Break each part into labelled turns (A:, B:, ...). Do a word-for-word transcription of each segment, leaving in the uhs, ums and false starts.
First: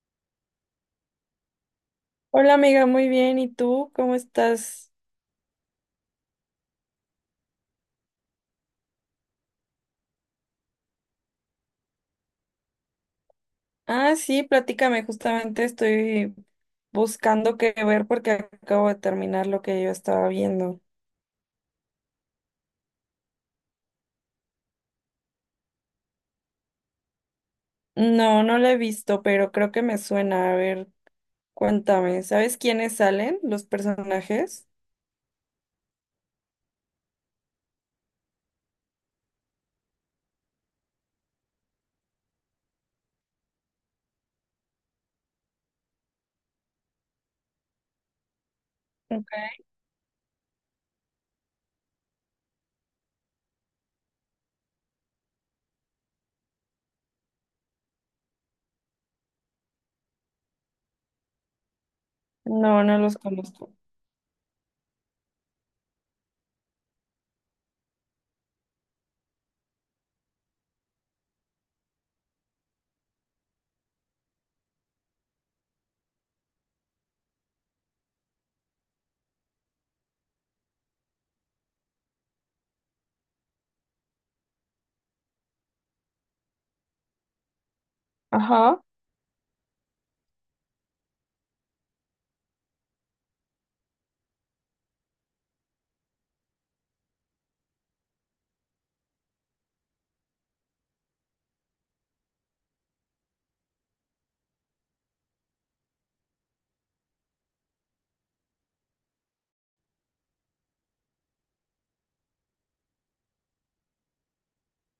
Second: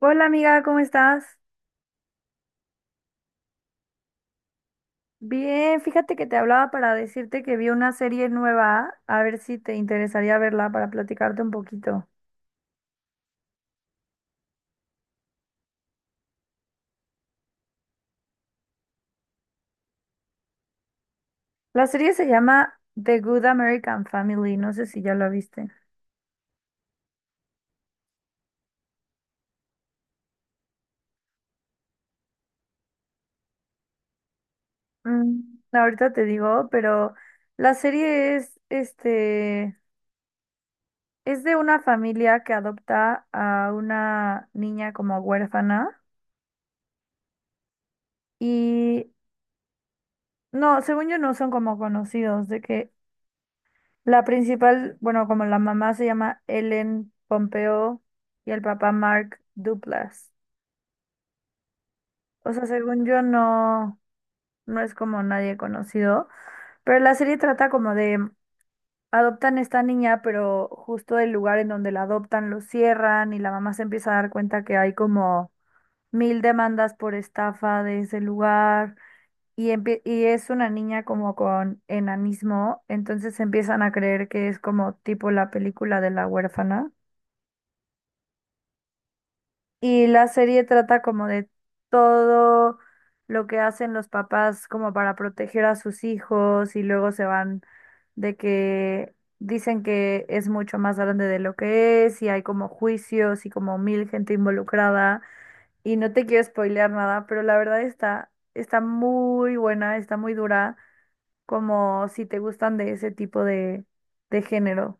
A: Hola amiga, ¿cómo estás?
B: Hola amiga, muy bien. ¿Y tú cómo estás?
A: Bien, fíjate que te hablaba para decirte que vi una serie nueva, a ver si te interesaría verla para platicarte un poquito.
B: Ah, sí, platícame. Justamente estoy buscando qué ver porque acabo de terminar lo que yo estaba viendo.
A: La serie se llama The Good American Family, no sé si ya la viste.
B: No, no la he visto, pero creo que me suena. A ver, cuéntame. ¿Sabes quiénes salen los personajes?
A: Mm, ahorita te digo, pero la serie es, este, es de una familia que adopta a una niña como huérfana. Y
B: Ok.
A: no, según yo no son como conocidos, de que la principal, bueno, como la mamá se llama Ellen Pompeo y el papá Mark Duplass. O sea,
B: No, no
A: según
B: los
A: yo
B: conozco.
A: no, no es como nadie conocido, pero la serie trata como de adoptan esta niña, pero justo el lugar en donde la adoptan lo cierran y la mamá se empieza a dar cuenta que hay como mil demandas por estafa de ese lugar. Y empie- y es una niña como con enanismo, entonces empiezan a creer que es como tipo la película de la huérfana.
B: Ajá.
A: Y la serie trata como de todo lo que hacen los papás como para proteger a sus hijos y luego se van de que dicen que es mucho más grande de lo que es y hay como juicios y como mil gente involucrada. Y no te quiero spoilear nada, pero la verdad está, está muy buena, está muy dura, como si te gustan de ese tipo de, de género.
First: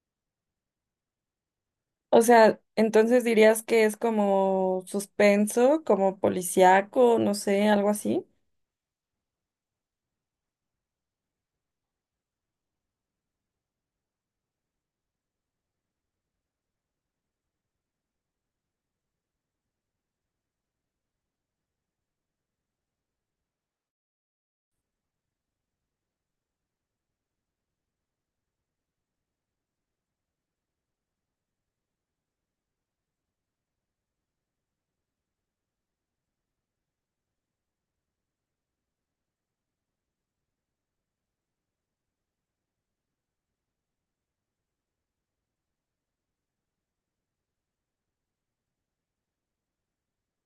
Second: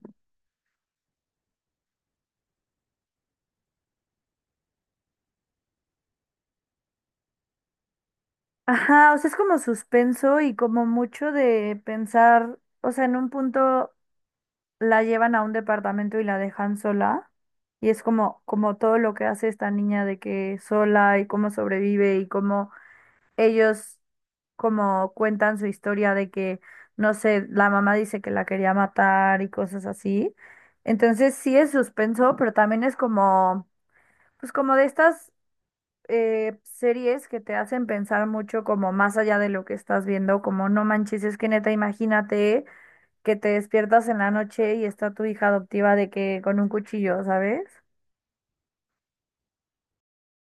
B: O sea, entonces dirías que es como suspenso, como policíaco, no sé, algo así.
A: Ajá, o sea, es como suspenso y como mucho de pensar, o sea, en un punto la llevan a un departamento y la dejan sola, y es como, como todo lo que hace esta niña de que sola y cómo sobrevive y cómo ellos como cuentan su historia de que, no sé, la mamá dice que la quería matar y cosas así. Entonces sí es suspenso, pero también es como, pues como de estas eh, series que te hacen pensar mucho como más allá de lo que estás viendo, como no manches, es que neta, imagínate que te despiertas en la noche y está tu hija adoptiva de que con un cuchillo, ¿sabes?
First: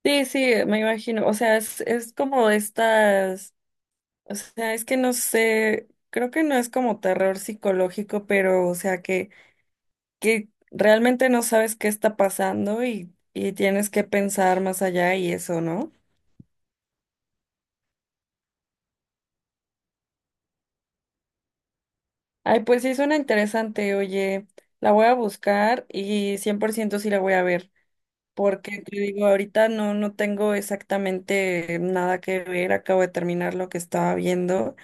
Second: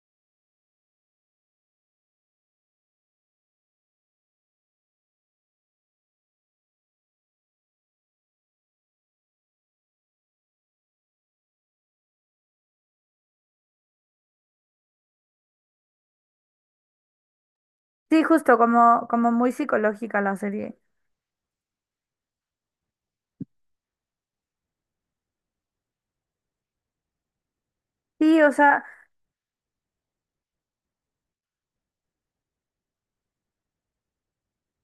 B: Sí, sí, me imagino. O sea, es, es como estas. O sea, es que no sé, creo que no es como terror psicológico, pero o sea que, que realmente no sabes qué está pasando y, y tienes que pensar más allá y eso, ¿no?
A: Sí, justo como, como muy psicológica la serie.
B: Ay, pues sí, suena interesante, oye, la voy a buscar y cien por ciento sí la voy a ver,
A: Sí, o
B: porque
A: sea,
B: te digo, ahorita no, no tengo exactamente nada que ver, acabo de terminar lo que estaba viendo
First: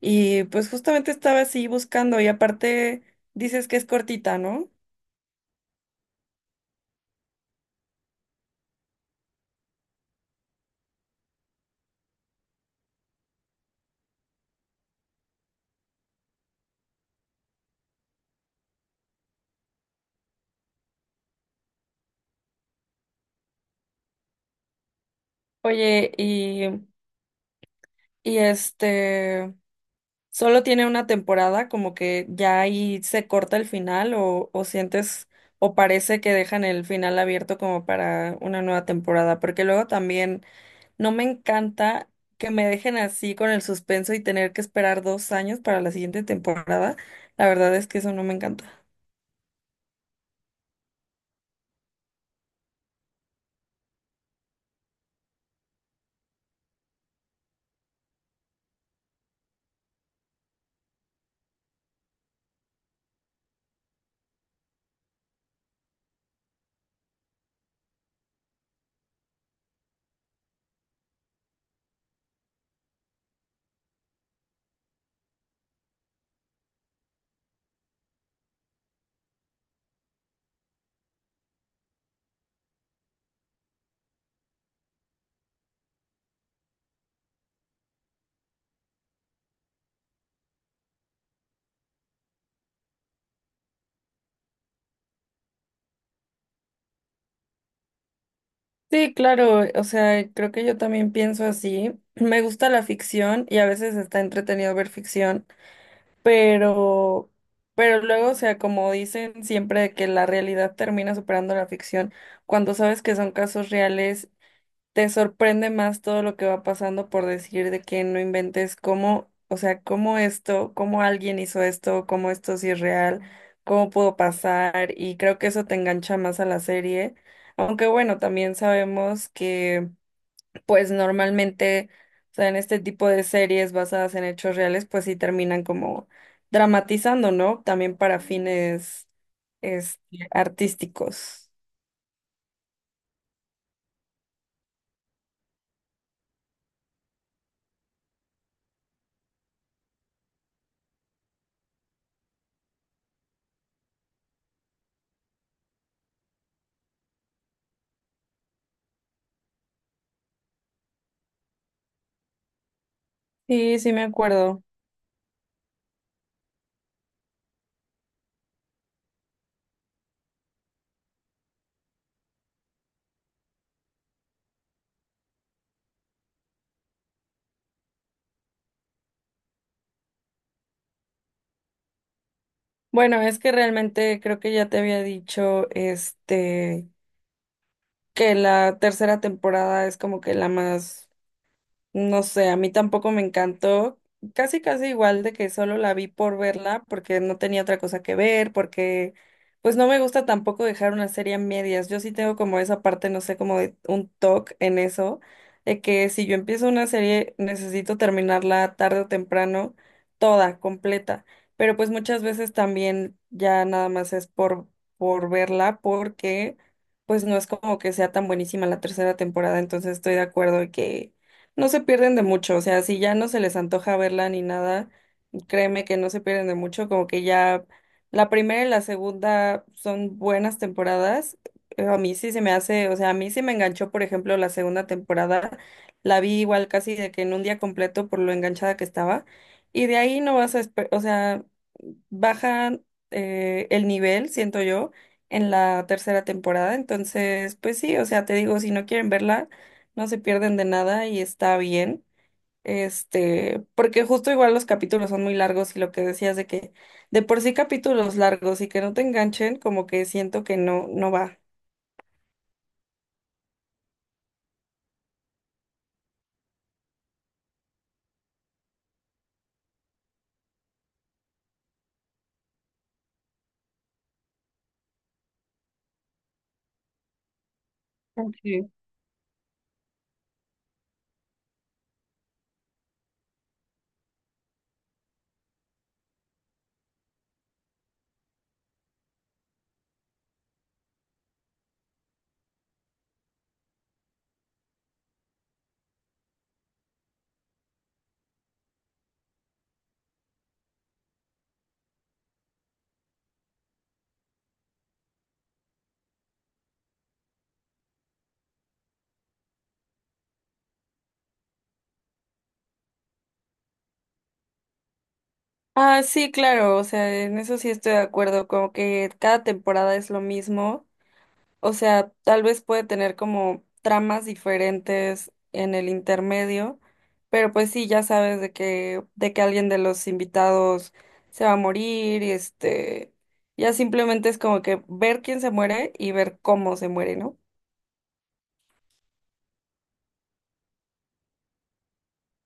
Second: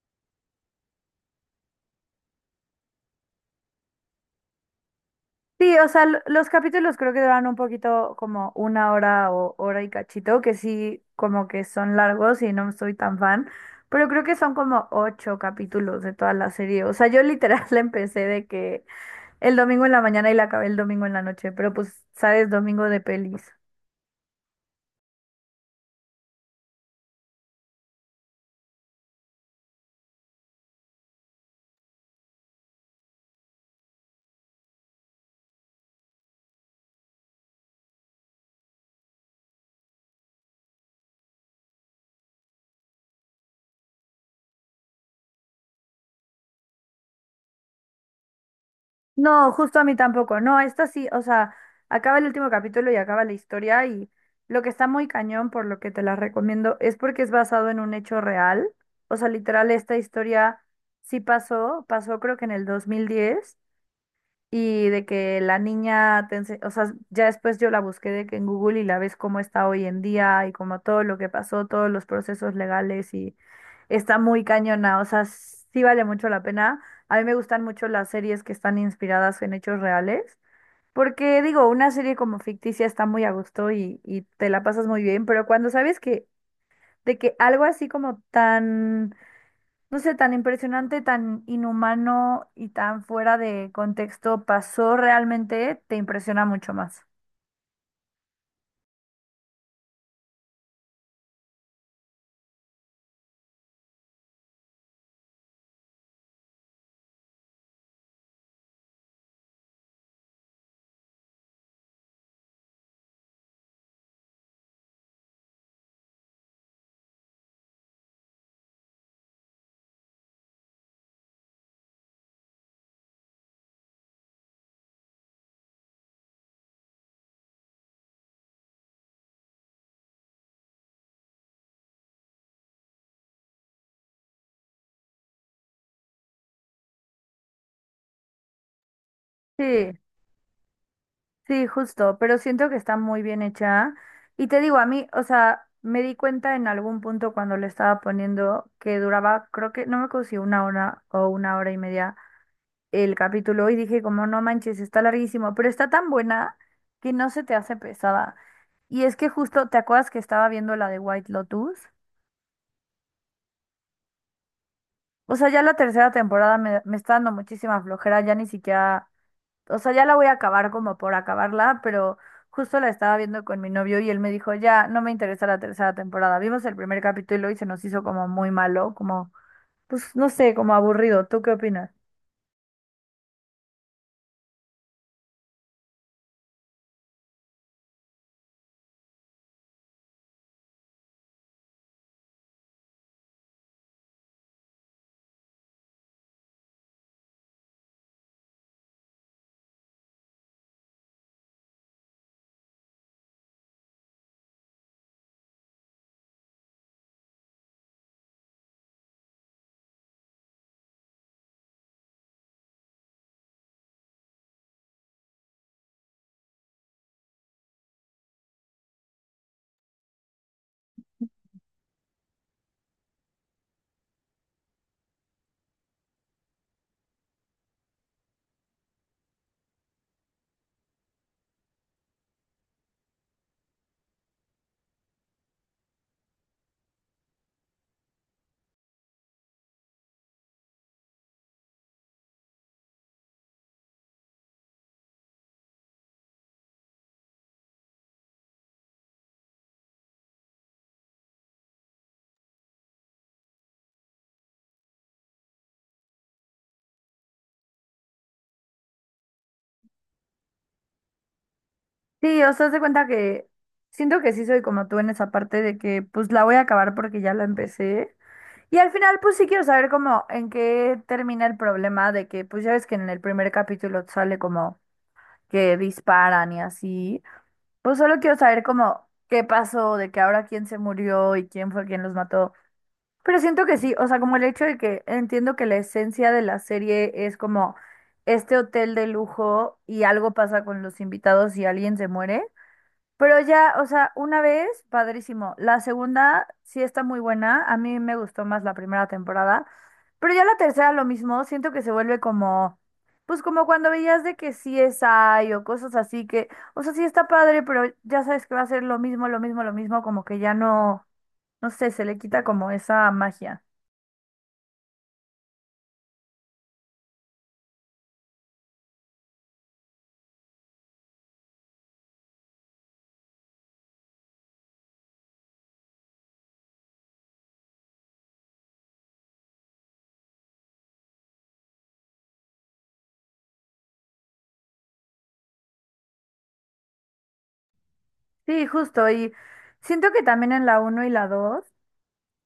B: y pues justamente estaba así buscando y aparte dices que es cortita, ¿no?
A: sí, o sea, l- los capítulos creo que duran un poquito como una hora o hora y cachito, que sí, como que son largos y no soy tan fan. Pero creo que son como ocho capítulos de toda la serie. O sea, yo literal la empecé de que el domingo en la mañana y la acabé el domingo en la noche, pero pues, sabes, domingo de pelis.
B: Oye, y y este solo tiene una temporada, como que ya ahí se corta el final o, o sientes o parece que dejan el final abierto como para una nueva temporada, porque luego también no me encanta que me dejen así con el suspenso y tener que esperar dos años para la siguiente temporada. La verdad es que eso no me encanta.
A: No, justo a mí tampoco. No, esta sí, o sea, acaba el último capítulo y acaba la historia y lo que está muy cañón, por lo que te la recomiendo, es porque es basado en un hecho real. O sea, literal, esta historia sí pasó, pasó creo que en el dos mil diez. Y de que la niña, te ense- o sea, ya después yo la busqué de que en Google y la ves cómo está hoy en día y como todo lo que pasó, todos los procesos legales y está muy cañona, o sea, sí vale mucho la pena. A mí me gustan mucho las series que están inspiradas en hechos reales, porque digo, una serie como ficticia está muy a gusto y, y te la pasas muy bien, pero cuando sabes que de que algo así como tan, no sé, tan impresionante, tan inhumano y tan fuera de contexto pasó realmente, te impresiona mucho más.
B: Sí, claro, o sea, creo que yo también pienso así. Me gusta la ficción y a veces está entretenido ver ficción. Pero, pero luego, o sea, como dicen siempre de que la realidad termina superando la ficción, cuando sabes que son casos reales, te sorprende más todo lo que va pasando por decir de que no inventes cómo, o sea, cómo esto, cómo alguien hizo esto, cómo esto sí es real, cómo pudo pasar, y creo que eso te engancha más a la serie. Aunque bueno, también sabemos pues normalmente, o sea, en este tipo de series basadas en hechos reales, pues sí terminan como dramatizando, ¿no? También para fines
A: Sí,
B: este, artísticos.
A: sí, justo, pero siento que está muy bien hecha. Y te digo, a mí, o sea, me di cuenta en algún punto cuando le estaba poniendo que duraba, creo que, no me acuerdo si una hora o una hora y media el capítulo y dije como, no manches, está larguísimo, pero está tan buena que no se te hace pesada. Y es que justo, ¿te acuerdas que estaba viendo la de White Lotus?
B: Sí, sí me acuerdo.
A: O sea, ya la tercera temporada me, me está dando muchísima flojera, ya ni siquiera, o sea, ya la voy a acabar como por acabarla, pero justo la estaba viendo con mi novio y él me dijo, ya, no me interesa la tercera temporada. Vimos el primer capítulo y se nos hizo como muy malo, como, pues no sé, como aburrido. ¿Tú qué opinas?
B: Bueno, es que realmente creo que ya te había dicho, este, que la tercera temporada es como que la más. No sé, a mí tampoco me encantó. Casi, casi igual de que solo la vi por verla, porque no tenía otra cosa que ver, porque pues no me gusta tampoco dejar una serie a medias. Yo sí tengo como esa parte, no sé, como de un toque en eso, de que si yo empiezo una serie necesito terminarla tarde o temprano, toda, completa. Pero pues muchas veces también ya nada más es por, por verla, porque pues no es como que sea tan buenísima la tercera temporada, entonces estoy de acuerdo en que no se pierden de mucho, o sea, si ya no se les antoja verla ni nada, créeme que no se pierden de mucho, como que ya la primera y la segunda son buenas temporadas. eh, A mí sí se me hace, o sea, a mí sí me enganchó, por ejemplo, la segunda temporada, la vi igual casi de que en un día completo por lo enganchada que estaba, y de ahí no vas a, espe- o sea, bajan eh, el nivel, siento yo, en la tercera temporada, entonces, pues sí, o sea, te digo, si no quieren verla no se pierden de nada y está bien. Este, porque justo igual los capítulos son muy largos y lo que decías de que de por sí capítulos largos y que no te enganchen, como que siento que no, no va.
A: Sí, o sea, haz de cuenta que siento que sí soy como tú en esa parte de que pues la voy a acabar porque ya la empecé. Y al final pues sí quiero saber como en qué termina el problema de que pues ya ves que en el primer capítulo sale como que disparan y así. Pues solo quiero saber
B: Ok.
A: como qué pasó, de que ahora quién se murió y quién fue quien los mató. Pero siento que sí, o sea, como el hecho de que entiendo que la esencia de la serie es como este hotel de lujo y algo pasa con los invitados y alguien se muere. Pero ya, o sea, una vez, padrísimo. La segunda sí está muy buena. A mí me gustó más la primera temporada. Pero ya la tercera lo mismo. Siento que se vuelve como, pues como cuando veías de que sí es hay o cosas así que, o sea, sí está padre, pero ya sabes que va a ser lo mismo, lo mismo, lo mismo, como que ya no, no sé, se le quita como esa magia.
B: Ah, sí, claro, o sea, en eso sí estoy de acuerdo, como que cada temporada es lo mismo. O sea, tal vez puede tener como tramas diferentes en el intermedio, pero pues sí, ya sabes de que, de que alguien de los invitados se va a morir y este, ya simplemente es como que ver quién se muere y ver cómo se muere, ¿no?
A: Sí, justo. Y siento que también en la uno y la dos.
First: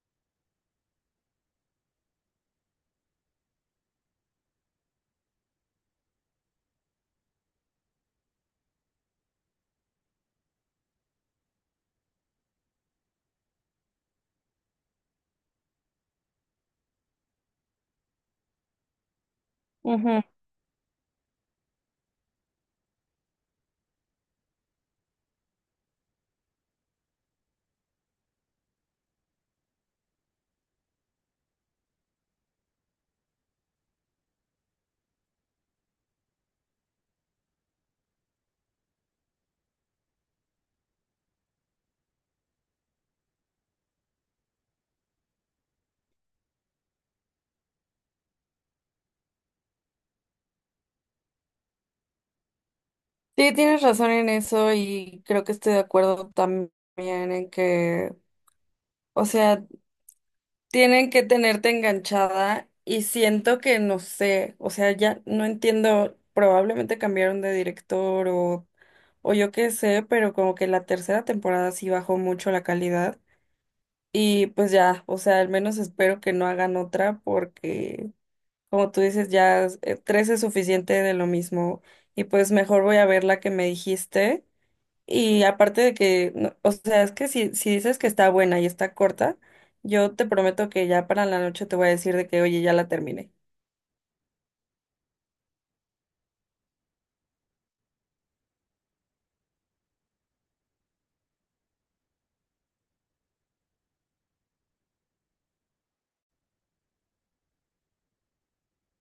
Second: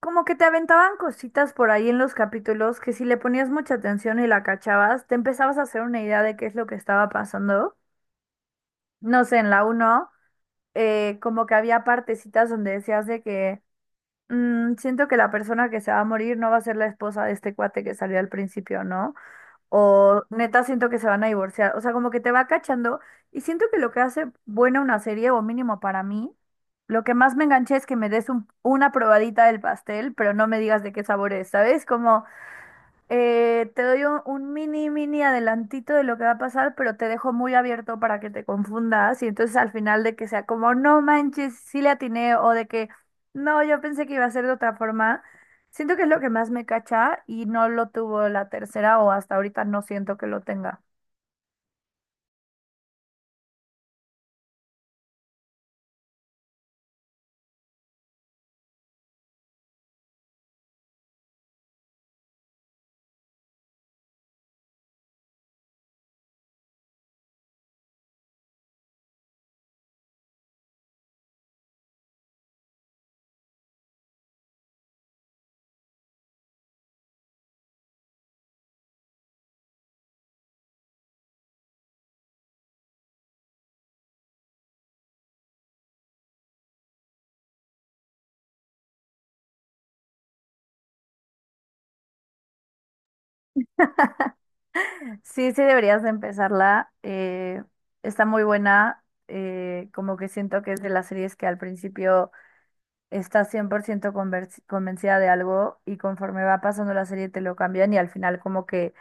A: Como que te aventaban cositas por ahí en los capítulos que si le ponías mucha atención y la cachabas, te empezabas a hacer una idea de qué es lo que estaba pasando. No sé, en la uno, eh, como que había partecitas donde decías de que "Mm, siento que la persona que se va a morir no va a ser la esposa de este cuate que salió al principio, ¿no?
B: Ujú.
A: O neta siento que se van a divorciar". O sea, como que te va cachando y siento que lo que hace buena una serie, o mínimo para mí, lo que más me enganché es que me des un- una probadita del pastel, pero no me digas de qué sabor es, ¿sabes? Como, eh, te doy un, un mini, mini adelantito de lo que va a pasar, pero te dejo muy abierto para que te confundas y entonces al final de que sea como, no manches, sí le atiné o de que, no, yo pensé que iba a ser de otra forma. Siento que es lo que más me cacha y no lo tuvo la tercera o hasta ahorita no siento que lo tenga.
B: Sí, tienes razón en eso y creo que estoy de acuerdo también en que, o sea, tienen que tenerte enganchada y siento que no sé, o sea, ya no entiendo, probablemente cambiaron de director o, o yo qué sé, pero como que la tercera temporada sí bajó mucho la calidad y pues ya, o sea, al menos espero que no hagan otra porque como tú dices, ya eh, tres es suficiente de lo mismo y pues mejor voy a ver la que me dijiste y aparte de que, no- o sea, es que si, si dices que está buena y está corta, yo te prometo que ya para la noche te voy a decir de que, oye, ya la terminé.
A: Sí, sí deberías de empezarla. Eh, está muy buena. Eh, como que siento que es de las series que al principio está cien por ciento conversi- convencida de algo y conforme va pasando la serie te lo cambian y al final como que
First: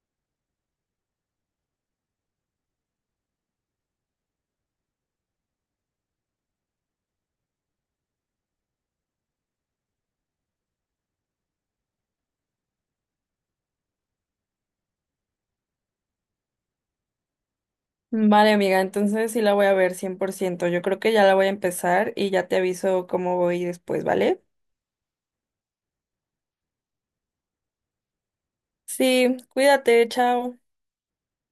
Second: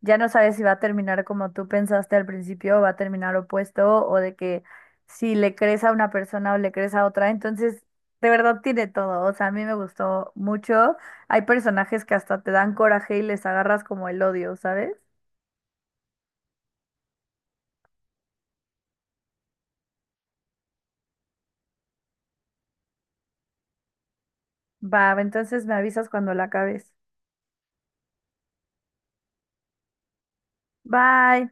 A: ya no sabes si va a terminar como tú pensaste al principio o va a terminar opuesto o de que si le crees a una persona o le crees a otra, entonces de verdad tiene todo, o sea, a mí me gustó mucho. Hay personajes que hasta te dan coraje y les agarras como el odio, ¿sabes?
B: Vale, amiga, entonces sí la voy a ver cien por ciento. Yo creo que ya la voy a empezar y ya te aviso cómo voy después, ¿vale?
A: Va, entonces me avisas cuando la acabes.
B: Sí, cuídate, chao.
A: Bye.